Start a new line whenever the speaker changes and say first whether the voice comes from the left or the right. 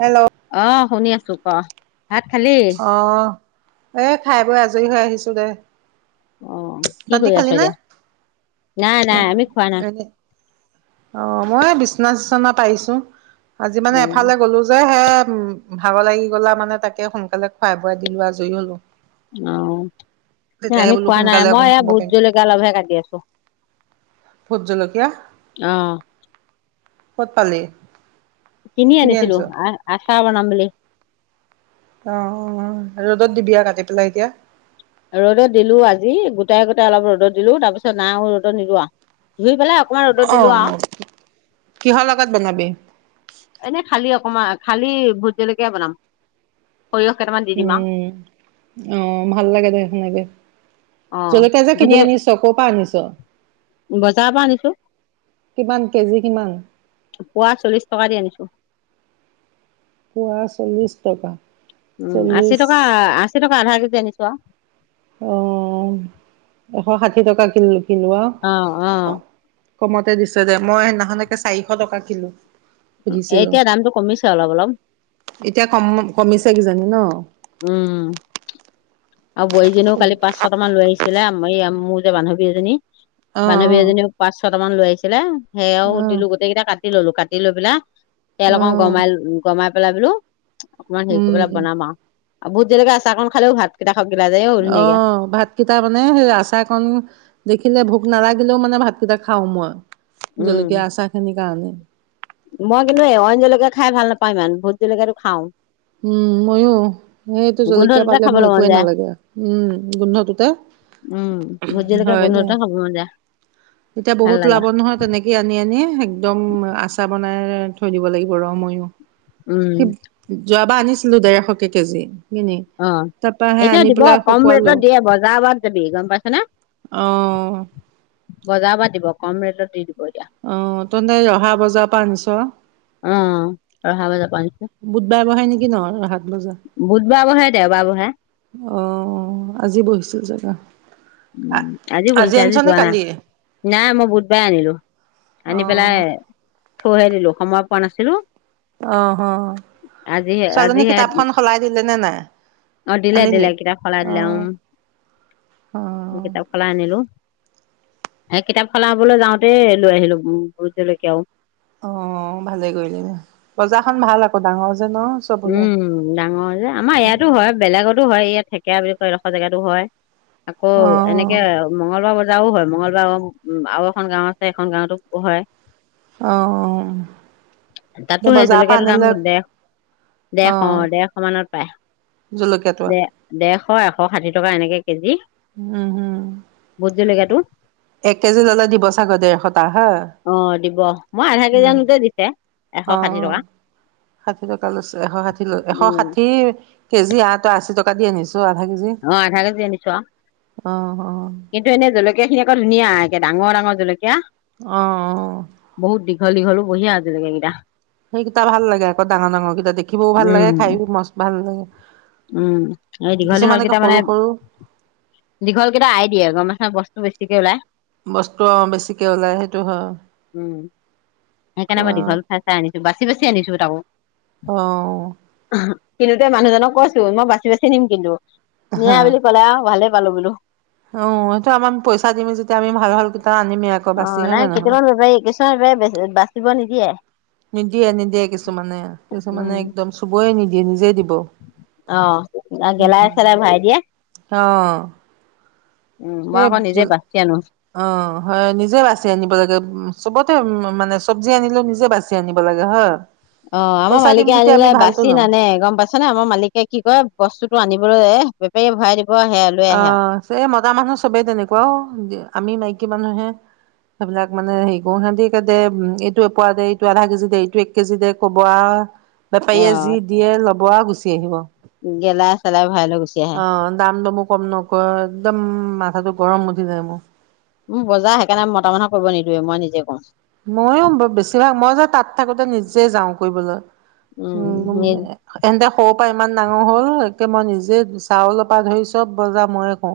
right: Hello.
left: আহ শুনি আছো কোৱা
right: অ--হ এ খাই বৈ আজৰি হৈ আহিছো দে।
left: অ কি
right: তহতি
left: কৰি আছ
right: খালি নে
left: এতিয়া? নাই নাই আমি খোৱা নাই।
right: এনে অ মই বিচনা চিচনা পাৰিছো'। আজি
left: অ
right: মানে এফালে গ'লো যে এম ভাগৰ লাগি গ'লা আৰু মানে তাকে সোনকালে খুৱাই বোৱাই দিলো, আজৰি হ'লো।
left: আহ
right: তেতিয়াহে
left: আমি
right: বোলো
left: খোৱা নাই
right: সোনকালে অকণ
left: মই এ
right: শুব
left: ভোট
right: পাৰিম
left: জলকীয়া অলপহে কাটি আছো
right: ভোট জলকীয়া
left: আহ
right: ক'ত পালি।
left: কিনি আনিছিলো
right: আনিছ অ
left: আই আই। আচা বনাম বুলি
right: অ ৰ'দত দিবি আৰু কাটি পেলাই এতিয়া।
left: ৰ'দত দিলো আজি গোটাই গোটাই অলপ ৰ'দত দিলো তাৰপিছত নাই আও ৰ'দত নিদো ধুই পেলাই অকমান ৰ'দত দিলো
right: আহ
left: আৰু
right: কিহৰ আগত বনাবি
left: কমা খালি ভোট জলকীয়া বনাম সৰিয়হ কেইটামান দি দিম আৰু
right: উম', অহ', ভাল লাগে। দেহ সেনেকে।
left: অ
right: জলকীয়া যে
left: ভোট
right: কিনি
left: জল
right: আনিছ ক'ৰ পৰা আনিছ,
left: বজাৰৰ পৰা আনিছো
right: কিমান কেজি কিমান?
left: পোৱা চল্লিশ টকা দি আনিছো
right: পুৱা চল্লিশ টকা
left: উম আশী
right: চল্লিছ
left: টকা আশী টকা আধা কেজি। জনিছোৱা,।
right: অ এশ ষাঠি টকা কিলো আও
left: অ', অ।
right: কমতে দিছো যে মই সেইদিনাখনকে চাৰিশ টকা কিলো।
left: এ
right: সুধিছিলো
left: এতিয়া দামটো কমিছে অলপ অলপ
right: এতিয়া কম কমিছে কিজানি ন
left: উম আৰু বোৱাৰীজনীও
right: অ
left: কালি পাঁচ ছট মান লৈ আহিছিলে এই আমু যে বান্ধৱী এজনী
right: অ
left: বান্ধৱী এজনীয়েও পাঁচ ছটা মান লৈ আহিছিলে সেইয়াও
right: অ
left: দিলো গোটেইটা কাত কাটি ললো কাটি লৈ পেলাই তেল
right: অ
left: অকন গমাই গমাই কলা বোলো অকমান হেৰি কৰিপেলাই
right: উম
left: বনাম আও আৰু ভোট জলকীয়া আচাৰ কণ খালেও ভাল
right: অ ভাতকেইটা মানে সেই আচাৰ কন দেখি থাকিলে ভোক নালাগিলেও মানে ভাতকেইটা খাওঁ মই
left: উম
right: জলকীয়া আচাৰ খিনি গান
left: মই কিন্তু এই অইন জলকীয়া খাই ভাল নাপাওঁ ইমান ভোট জলকীয়াটো খাও
right: উম মইয়ো সেইটো জলকীয়া
left: গোন্ধটোতে
right: পালে মোক
left: খাবলৈ মন
right: একোৱেই
left: যায়
right: নালাগে উম গোন্ধটোতে
left: উম ভোট জলকীয়া
right: হয় দে
left: গোন্ধটোতে খাব মন যায়
right: এতিয়া
left: ভাল
right: বহুত
left: লাগে
right: ওলাব নহয় তেনেকেই আনি আনিয়ে একদম আচাৰ বনাই থৈ দিব লাগিব ৰ ময়ো
left: উম
right: সি যোৱাবাৰ আনি ছো ডেৰশকে কেজি কিনি
left: অ
right: তাৰপাহে
left: এতিয়া
right: আনি
left: দিব
right: পেলাই
left: কম ৰেটত
right: শুকুৱালো
left: দিয়ে বজাৰ বাত যাবি গম পাইছ নে
right: অ
left: বজাৰ বাত দিব কম ৰেটত দি দিব এতিয়া
right: অহ তহতে ৰহা বজাপা আনিছ
left: অ ৰহা বজাপা আনিছো
right: বুধবাৰে বহে নেকি ন ৰহাত বজা
left: বুধবাৰ বহে দেওবাৰ বহে
right: অ আজি বহিছে যে ত
left: উম আজিও বহিছে আজি যোৱা নাই
right: কালিয়ে
left: নাই মই বুধবাৰে আনিলো
right: অ
left: আনি পেলাই থৈহে দিলো সময় পোৱা নাছিলো
right: অহ অ
left: আজি
right: ছোৱালীজনী
left: আজিহে
right: কিতাপখন সলাই দিলে নে নাই
left: অ দিলে দিলে
right: আনিলি
left: কিতাপ সলাই
right: অহ অ
left: কিতাপখনো আনিলো এ কিতাপ সলাবলৈ যাওঁতে লৈ আহিলো ভোটজলকীয়াও আৰু
right: অ ভালে কৰিলি দে বজাৰখন ভাল আকৌ ডাঙৰ যে ন চব ওলাই
left: উম ডাঙৰ যে আমাৰ ইয়াতো হয় বেলেগতো হয় ইয়াত থ ক বুলি কয় এডখৰ জেগাটো হয় আকৌ
right: অ
left: এনেকে মঙ্গলবাৰ বজা আও হয় মংগলবাৰ আও এখন গাঁও আছে এখন গাঁওতো হয়
right: অ
left: তাতো
right: এ
left: সেই
right: বজাৰ পা
left: জলকীয়াটোৰ দাম
right: আনিলে
left: ডেৰ
right: অ
left: ডেৰশ ডেৰশ মানত পায়
right: জলকীয়াটো
left: দেৰ দেৰ এশ এশ ষাঠি টকা এনেকে কেজি
right: উম হম
left: বুট জলকীয়া টো
right: এক কেজি ললে দিব চাগ ডেৰশটা হে
left: অ দিব মই আধা কেজি আনোতে তে দিছে এশ ষাঠি টকা
right: তালৈছ এশ ষাঠি ল এশ
left: উম
right: ষাঠি কেজি ইয়াতে আশী টকা দি আনিছো আধা কেজি
left: অ আধা কেজি আনিছো আৰু
right: অ অ
left: কিন্তু এনে জলকীয়া খিনি আকৌ ধুনীয়া ডাঙৰ ডাঙৰ জুলকীয়া
right: আহ
left: দীঘল দীঘল হলি আজি লৈকে এইকেইটা
right: সেইকেইটা ভাল লাগে আকৌ ডাঙৰ ডাঙৰকেইটা দেখিবও ভাল
left: উম
right: লাগে খাইয়ো মস ভাল লাগে
left: উম এই দীঘল দীঘল
right: কিছুমান একে
left: কেইটা মানে
right: সৰু সৰু
left: দীঘল কেইটা এৰাই দিয়ে গম পাইছা নাই বস বেছিকে ওলাই
right: বস্তু অ বেছিকে ওলাই সেইটো হয়
left: উম সেইকাৰণে মই
right: কোৱা
left: দীঘল চাই চাই আনিছো বাচি বাচি আনিছো তাকো
right: আহ
left: কিনিওতে মানুহজনক কৈছোঁ মই বছি বাছি নিম কিন্তু
right: হা
left: নিয়া বুলি কলে আও ভাৰালো ভাৱালো বোলো
right: অ সেইটো ইমান পইচা দিমি যেতিয়া আমি ভাল ভাল আনিমেই আকৌ
left: অ
right: বাচি হয়
left: নাই
right: নে নহয়
left: কেইটামান বেপাৰী কিছুমান বেপাৰী বেছি বাচিব নিদিয়ে
right: নিদিয়ে নিদিয়ে কিছুমানে কিছুমানে একদম চোবই নিদিয়ে। সি নিজেই দিব।
left: আহ গেলাই
right: উম
left: চেলাই ভাৰাই দিয়ে উম মই
right: সেই
left: আকৌ নিজে বাচি আনো
right: অ হয় নিজে বাচি আনিব লাগে উ চবতে উ মানে চব্জি আনিলে নিজে বাচি আনিব লাগে হ।
left: অহ ', আমাৰ মালিকে আনিলে বাচি
right: ল'ম
left: নানে গম পাইছ নে। আমাৰ মালিকে কি কৰে বস্তু আনিবলৈ এহ বেপাৰীয়ে ভৰাই। আহে লৈ আহে আৰু
right: অহ ', সে মতা মানুহ চবেই তেনেকুৱাও আমি অহ ', মাইকি কি মানুহে সেইবিলাক মানে হেৰি গ সে দে উম', এইটো এপোৱা দে এইটো আধা কেজি দে এইটো এক কেজি দে কব আৰু। বেপাৰীয়ে যি দিয়ে ল'ব গুচি। আহিব।
left: গেলা চালাই ভাই ল গুচি আহে।
right: অ', দাম দমো কম নক একদম মাথাটো গৰম উঠি যায় মোৰ।
left: মোৰ বজাৰ সেইকাৰে মতা মানহ কৰিব নিদোৱে মই নিজে কৰো।
right: ময়ো বেছিভাগ মই যে তাত থাকোতে নিজে যাওঁ কৰিবলৈ। উম', - উম ', এহেন্তে খপ ইমান ডাঙৰ হ'ল একে মই নিজে চাউলৰ পৰা ধৰি চব বজাৰ ময়ে কৰো।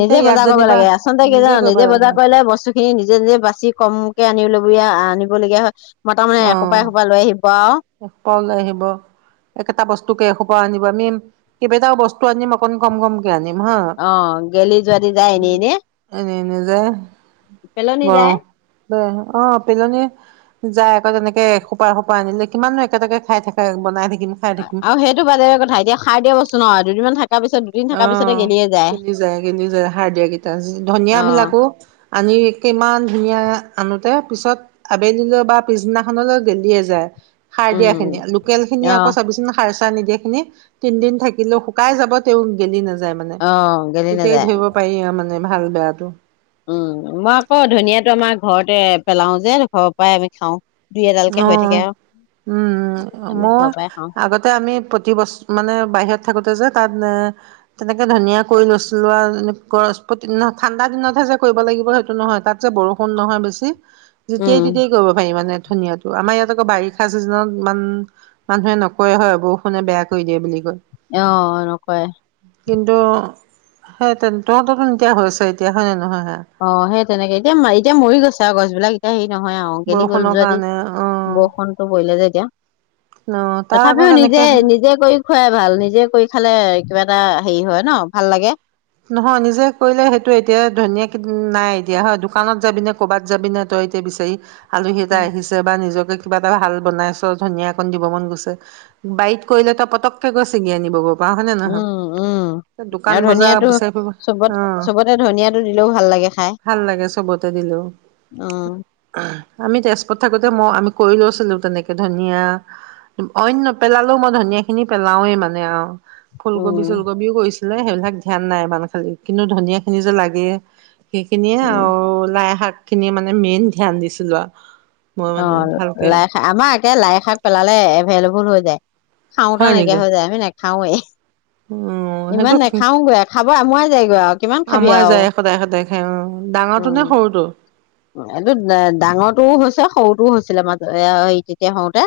left: নিজে
right: ইয়াত
left: বজাৰ কৰিব
right: যেনিবা
left: লাগে আচলতে কি জানা
right: কৰিব
left: নিজে বজাৰ
right: লাগে
left: কৰিলে বস্তু খিনি নিজে - নিজে বাচি কমকে আনিব ল। য়া আনিবলগীয়া হয়। মতামানুহে এসোপা- এসোপা লৈ আহিব আৰু।
right: এশোপা ওলাই আহিব একেটা বস্তুকে এশোপা আনিব আমি কেইটাও বস্তু আনিম অকন কম- কম।
left: অহ ', গেলি যোৱ দি যায় এনেই এনে
right: এনে এনে যে
left: পেলনি যায়।
right: অহ ', পেলনী যাই আকৌ তেনেকে এ - এসোপা আনিলে। কিমাননো একেটাকে খাই থাকে বনাই থাকিম। খাই থাকিম
left: আৰু সেইটো বাদেৰে কথা এতিয়া খাই দিয়া বস্তু ন দুদিনমান থাকে।
right: অহ', গেলি যায় - গেলি যায় সাৰ দিয়া কিটা।
left: অ
right: ধনিয়া বিলাকো আনি কিমান ধুনীয়া।। আনোতে পিছত আবেলিলৈ বা পিছদিনাখনলৈ গেলিয়ে যায়। সাৰ দিয়া খিনিয়ি
left: উম
right: লোকেল খিনি
left: অ
right: আকৌ চাবিচোন সাৰ। নিদিয়েখিনি তিনদিন থাকিলেও শুকাই যাব। তেও গেলি নাযায় মানে
left: অ গেলি
right: তেতিয়াই
left: নাযায়
right: ধৰিব পাৰি আৰু মানে। মে ভাল বেয়াটো
left: উম', মই আকৌ ধনিয়াতটো আমাৰ ঘৰতে পেলাও যে ঘৰৰ পৰাই আমি খাওঁ। দুই এডালকে হৈ
right: অহ
left: থাকে আৰু
right: ', উম', - উম ',
left: আমি
right: মই
left: ঘৰৰ পৰাই খাওঁ
right: আগতে আমি প্ৰতি বছ মানে বাহিৰত থাকোতে যে তাত এ তেনেকে ধনিয়া কৰি লৈছিলোঁ আৰু গৰহস্পতি ন? ঠাণ্ডা দিনতহে যে কৰিব লাগিব সেইটো নহয় তাত যে বৰষুণ নহয় বেছি। যেতিয়াই
left: উম
right: তেতিয়াই কৰিব পাৰি মানে। ধুনীয়াতো আমাৰ ইয়াত আকৌ বাৰিষা চিজনত ইমান মানুহে নকৰে হয় বৰষুণে বেয়া কৰি দিয়ে বুলি কয়।
left: অহ ', নকৰে
right: কিন্তু সেই তেন্তে তহঁততো নিতিয়া হৈছে এতিয়া হয় নে নহয়।
left: অঁ সেই তেনেকে এতিয়া এতিয়া মৰি গৈছে আৰু গছ এইবিলাক এতিয়া আহি নহয় আহ গেলি গ'ল
right: বৰষুণৰ
left: যদি
right: কাৰণে অ',
left: বৰষুণতটো পৰিলে যে এতিয়া
right: অ', তাৰ আকৌ
left: তথাপিও নিজে
right: কেনেকে
left: নিজে কৰি খুৱাই ভাল নিজে কৰি খালে। কিবা এটা হেৰি হয় ন ভাল লাগে
right: নহয় নিজে কৰিলে সেইটো এতিয়া ধুনীয়া নাই এতিয়া হয় দোকানত যাবি নে কৰ'বাত যাবি নে তই এতিয়া বিচাৰি আলহী এটা
left: উম,
right: আহিছে বা নিজক। কিবা এটা ভাল বনাইছ ধনিয়াকন দিব মন গৈছে বাৰীত কৰিলে তই পতকে গৈ ছিগি আনিব গ
left: উম উম আৰু
right: বজাৰ
left: ধনিয়াটো
right: বিচাৰি ফুৰিব অ
left: চবতে চবতে ধনিয়াটো দিলেওঁ ভাল লাগে খাই
right: ভাল লাগে চবতে দিলেও
left: উ
right: আমি তেজপুৰত থাকোতে মই আমি কৰি লৈছিলো তেনেকে ধনিয়া অইন নেপেলালেও মই ধনিয়া খিনি পেলাওৱে মানে আৰু
left: উম,
right: ফুলকবি চুলকবিও গৈছে সেইবিলাক ধ্যান নাই ইমান খালি কিন্তু ধনিয়া খিনি যে লাগে। সেইখিনিয়ে
left: উম।
right: আৰু লাই শাক।। খিনিয়ে মানে মেইন ধ্যান দিছিলো আৰু মই মানে
left: অঁ
right: ভালকে
left: লাই খা আমাৰ আমাৰ লাই শাক পেলালে এভেইলেবল হৈ যায় খাওঁতা
right: হয় নেকি
left: নাইকিয়াই হৈ যায় খাওঁয়ে
right: উম সেইটো
left: আমুৱাই যায়গৈ আৰু কিমান খাবি
right: আমাৰ
left: আৰু।
right: যায় সদায় খাই অঁ ডাঙৰটো
left: উম,
right: নে সৰুটো
left: এইটো ডাঙৰটোও হৈছে সৰুটোও হৈছিলে মাজত তেতিয়া হওঁতে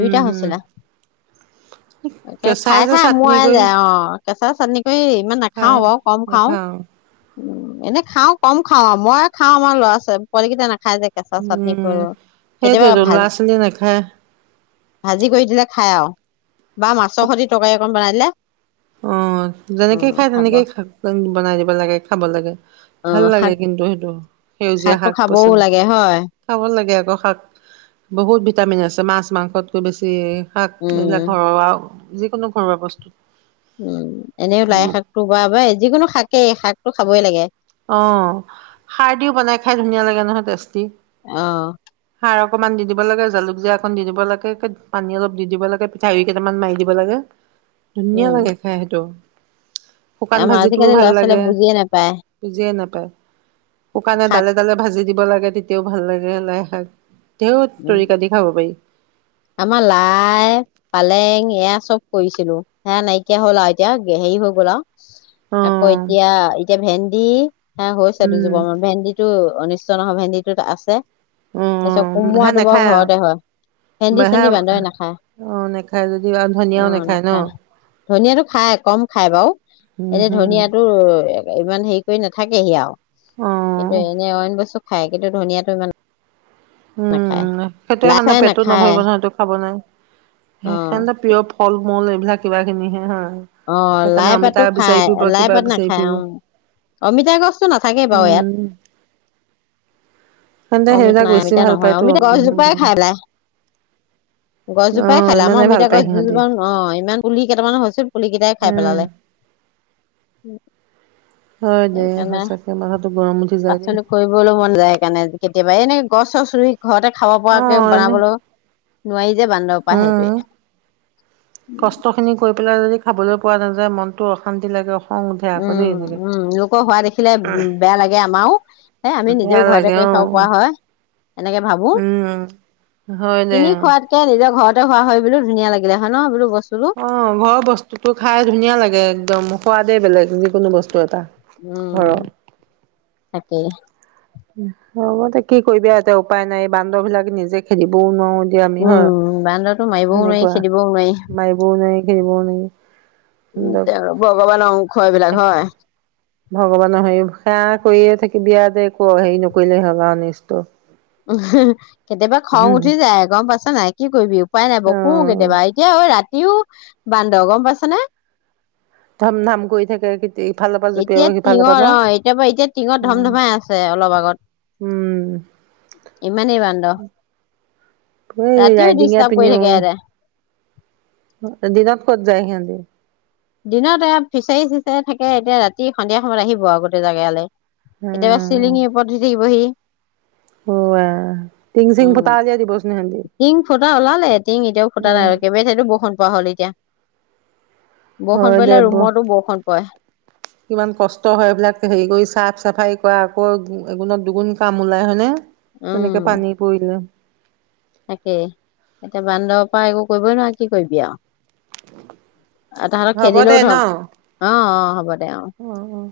right: উম হম
left: হৈছিলা ত
right: কেঁচাই
left: খাই
right: যে
left: খাই
right: চাটনি
left: মোৱ
right: কৰি
left: যায় অ কেঁচা চাটনি কৰি ইমান
right: খাই
left: নাখাওঁ বাৰ কম খাওঁ
right: নাখাওঁ
left: উ এনে খাওঁ কম খাওঁ আৰু মই খাওঁ আমাৰ ল'ৰা ছী পোৱালি কেইটাই নাখাই খাই যে কেঁচা চাটনি
right: উম
left: কৰো কেতিয়াবা
right: সেইটোৱেতো
left: ভাজি
right: ল'ৰা ছোৱালীয়ে নাখায়
left: ভাজি কৰি দিলে খাই আৰু বা মাছৰ খতি টকাৰে অকণ বনাই হ
right: আঁহ যেনেকেই খায় তেনেকেই খ বনাই দিব লাগে খাব লাগে ভাল
left: অ',
right: লাগে
left: শাক
right: কিন্তু, সেইটো সেউজীয়া
left: শাকটো
right: শাক
left: খাবও
right: -পাচলি
left: লাগে হয়
right: খাব লাগে। লাগে আকৌ শাক বহুত ভিটামিন আছে মাছ মাংসতকৈ বেছি শাক এইবিলাক
left: উম,
right: ঘৰৰ আৰু যিকোনো ঘৰুৱা বস্তুত
left: উম এনেইও লাই শাকটো বা বা যিকোনো শাকেই শাক খাবই লাগে
right: অ সাৰ দিও বনাই খাই ধুনীয়া লাগে নহয় টেষ্টি
left: অ',
right: সাৰক অকমান দি দিব লাগে জালুক জীয়া একন দি দিব লাগে পানী অলপ দি দিব লাগে পিঠা কেইটামান মাৰি দিব লাগে ধুনীয়া
left: উম,
right: লাগে খাই সেইটো শুকান
left: আমাৰ
right: ভাজিটোও
left: আজিকালি
right: ভাল
left: ল'ৰা
right: লাগে
left: ছোৱালীয়ে বুজিয়ে নাপায়
right: বুজিয়ে নাপায় শুকানে
left: শাক
right: ডালে ডালে ভাজি দিব লাগে তেতিয়াও ভাল লাগে লাই শাক তেও
left: উম,
right: তৰিকা দি খাব পাৰি
left: আমাৰ লাই পালেং এয়া চব কৰিছিলো হে নাইকিয়া হ'ল আৰু এতিয়া হেৰি হৈ গ'ল আৰু
right: অ
left: আকৌ এতিয়া এতিয়া ভেন্দি হা হৈছে
right: উম
left: দুজোপা মান ভেন্দিটো অনিষ্ট নহয় ভেন্দিটোত আছে
right: অ
left: তাৰপিছত
right: হা
left: কোমোৰাটো বাও
right: নাখায়
left: ঘৰতে হয় ভেন্দি
right: হা
left: চেন্দি বান্দৰে
right: অ যদি আৰু
left: নাখায়
right: ধনিয়াও
left: অ
right: ন
left: নাখায় ধনিয়াটো খায় কম খায় বাৰু
right: উম
left: এতিয়া
right: হম
left: ধনিয়াটো ইমান হেৰি কৰি নাথাকেহি আৰু
right: অ
left: কিন্তু এনেই অইন বচু খাই কিন্তু ধুনীয়াটো ইমান
right: উম হেটো
left: লাই
right: সেন ন
left: চাই
right: পেটত
left: নাখায়
right: নভৰিব ন সেইটো খাব নাই
left: অ
right: সেইখান ন প্ৰিয় ফল মল এইবিলাক কিবা কিবি হে হয়
left: অহ
right: সেইকাৰণে অমিতা
left: লাইপাতো
right: বিচাৰি
left: খাই
right: ফুৰিব কিবা
left: লাইপাত
right: বিচাৰি
left: নাখায়
right: ফুৰিব
left: অ অমিতা গছতটো নাথাকে বাৰু ইয়াত
right: উম সেতে
left: অমিত
right: সেইবিলাক
left: নাই
right: বেছি
left: অমিতা
right: ভাল
left: নহয়
right: পায়তো
left: অমিতা
right: উম
left: গছজোপাই খাই পেলাই
right: অ
left: গছজোপাই খাই লে আমাৰ
right: ইমানেই ভাল
left: অমিতা
right: পায়
left: গছ
right: সিহঁতি
left: দুজোপা অ ইমান পুলি কেইটামান হৈছ পুলি কেইটাই খাই পেলালে
right: উম
left: উম
right: হয় দে
left: সেইকাৰণে
right: সঁচাকে মাথাটো গৰম উঠি যায় দেই।
left: পাচলি কৰিবলৈ মন যায় সেইকাৰণে কেতিয়াবা এনে গছ চচ ৰুই ঘৰতে খাব পৰাকে
right: অ', এনে
left: বনাবলৌ নোৱাৰি যে বান্দৰ পৰা সেইটোৱে
right: উম, কষ্টখিনি কৰি পেলাই যদি খাবলৈ পোৱা নাযায় মনতটো অশান্তি লাগে অ
left: উম উম লোকৰ হোৱা দেখিলে উম বেয়া লাগে আমাৰও এ আমি নিজেও
right: বেয়া
left: ঘৰতে
right: লাগে
left: কৰি খাব
right: অ',
left: পৰা হয় এনেকে ভাবো
right: উম, হয় দে।
left: কিনি খোৱাতকে নিজৰ ঘৰত হোৱা হয় বুলি ধুনীয়া লাগিলে হয় ন বোলো বস
right: অঁ ঘৰৰ বস্তুটো খাই ধুনীয়া লাগে একদম, সোৱাদে বেলেগ কোনো বস্তু এটা।
left: উম,
right: ঘৰৰ
left: তাকেই।
right: হ'ব দে কি কৰিবি আৰু এতিয়া উপায় নাই, বান্দৰ বিলাক নিজে খেদিবও নোৱাৰো। এতিয়া আমি
left: উম
right: হয়।
left: বান্দৰতো মাৰিবও নোৱাৰি,
right: সেনেকুৱা
left: খেদিবও নোৱাৰি।
right: [unintelligible]
left: উম, তেওঁৰ ভগৱান অ খুৱাই [unintelligible] হয়।
right: ভগৱানৰ হেৰি সেৱা কৰিয়ে থাকিবি আৰু তে একো হেৰি নকৰিলে হ'ল, অনিষ্ট।
left: উ [unintelligible] কেতিয়াবা খং উঠি যায়, গম পাইচা নাই। কি কৰিবি উপাই নাই বকো
right: অ',
left: কেতিয়াবা, এতিয়া হয় ৰাতি ইও বান্দৰ, গম পাইচা নে।
right: ধাম ধাম কই থাকে ইফালৰ পৰা জঁপিয়াব
left: এতিয়া
right: সিফালৰ পৰা ন।
left: টিঙৰ অঁ, এতিয়া পৰা এতিয়া টিঙত ধম
right: অ',
left: ধমাই আছে অলপ আগত,
right: উম
left: ইমানেই বান্দৰ,
right: এই
left: ৰাতিও
right: ৰাইডিঙে
left: ডিষ্টাৰ্ব কৰি
right: পিনেও
left: থাকে সিহঁতে।
right: দিনত ক'ত যায় সিহঁতি
left: দিনত এ ফিচাৰি চিচাৰি থাকে, এতিয়া ৰাতি সন্ধিয়া সময়ত আহিব আৰু গোটেই যাক ইয়ালে। কেতিয়াবা
right: উম,
left: চিলিঙিৰ ওপৰত উঠি থাকিবহি,
right: হোৱা টিং চিং ফুটা উলিয়াই দিবচোন সিহঁতি।
left: উম। টিং ফুটা ওলালে, টিং এতিয়াও ফুটা নাই
right: উম,
left: আৰু কেইবে থাইতো বৰষুন পৰা হ'ল এতিয়া। বৰষুণ
right: হয় দে
left: পৰিলে
right: ব
left: ৰুমতো বৰষুণ পৰে।
right: কিমান কষ্ট হয় এইবিলাক হেৰি কৰি চাফ চাফাৰী কৰা আকৌ এগুণত দুগুণ কাম ওলাই হয়নে। তেনেকে
left: উম
right: পানী পৰিলে
left: তাকেই এতিয়া বান্দৰৰ পৰা একো কৰিবই নোৱাৰ, কি কৰিবি আৰু। তাহতক
right: হ'ব দে
left: খেদিলেও
right: ন
left: ধৰ,
right: অ',
left: অঁ -অঁ হ'ব দে অ।
right: অ'।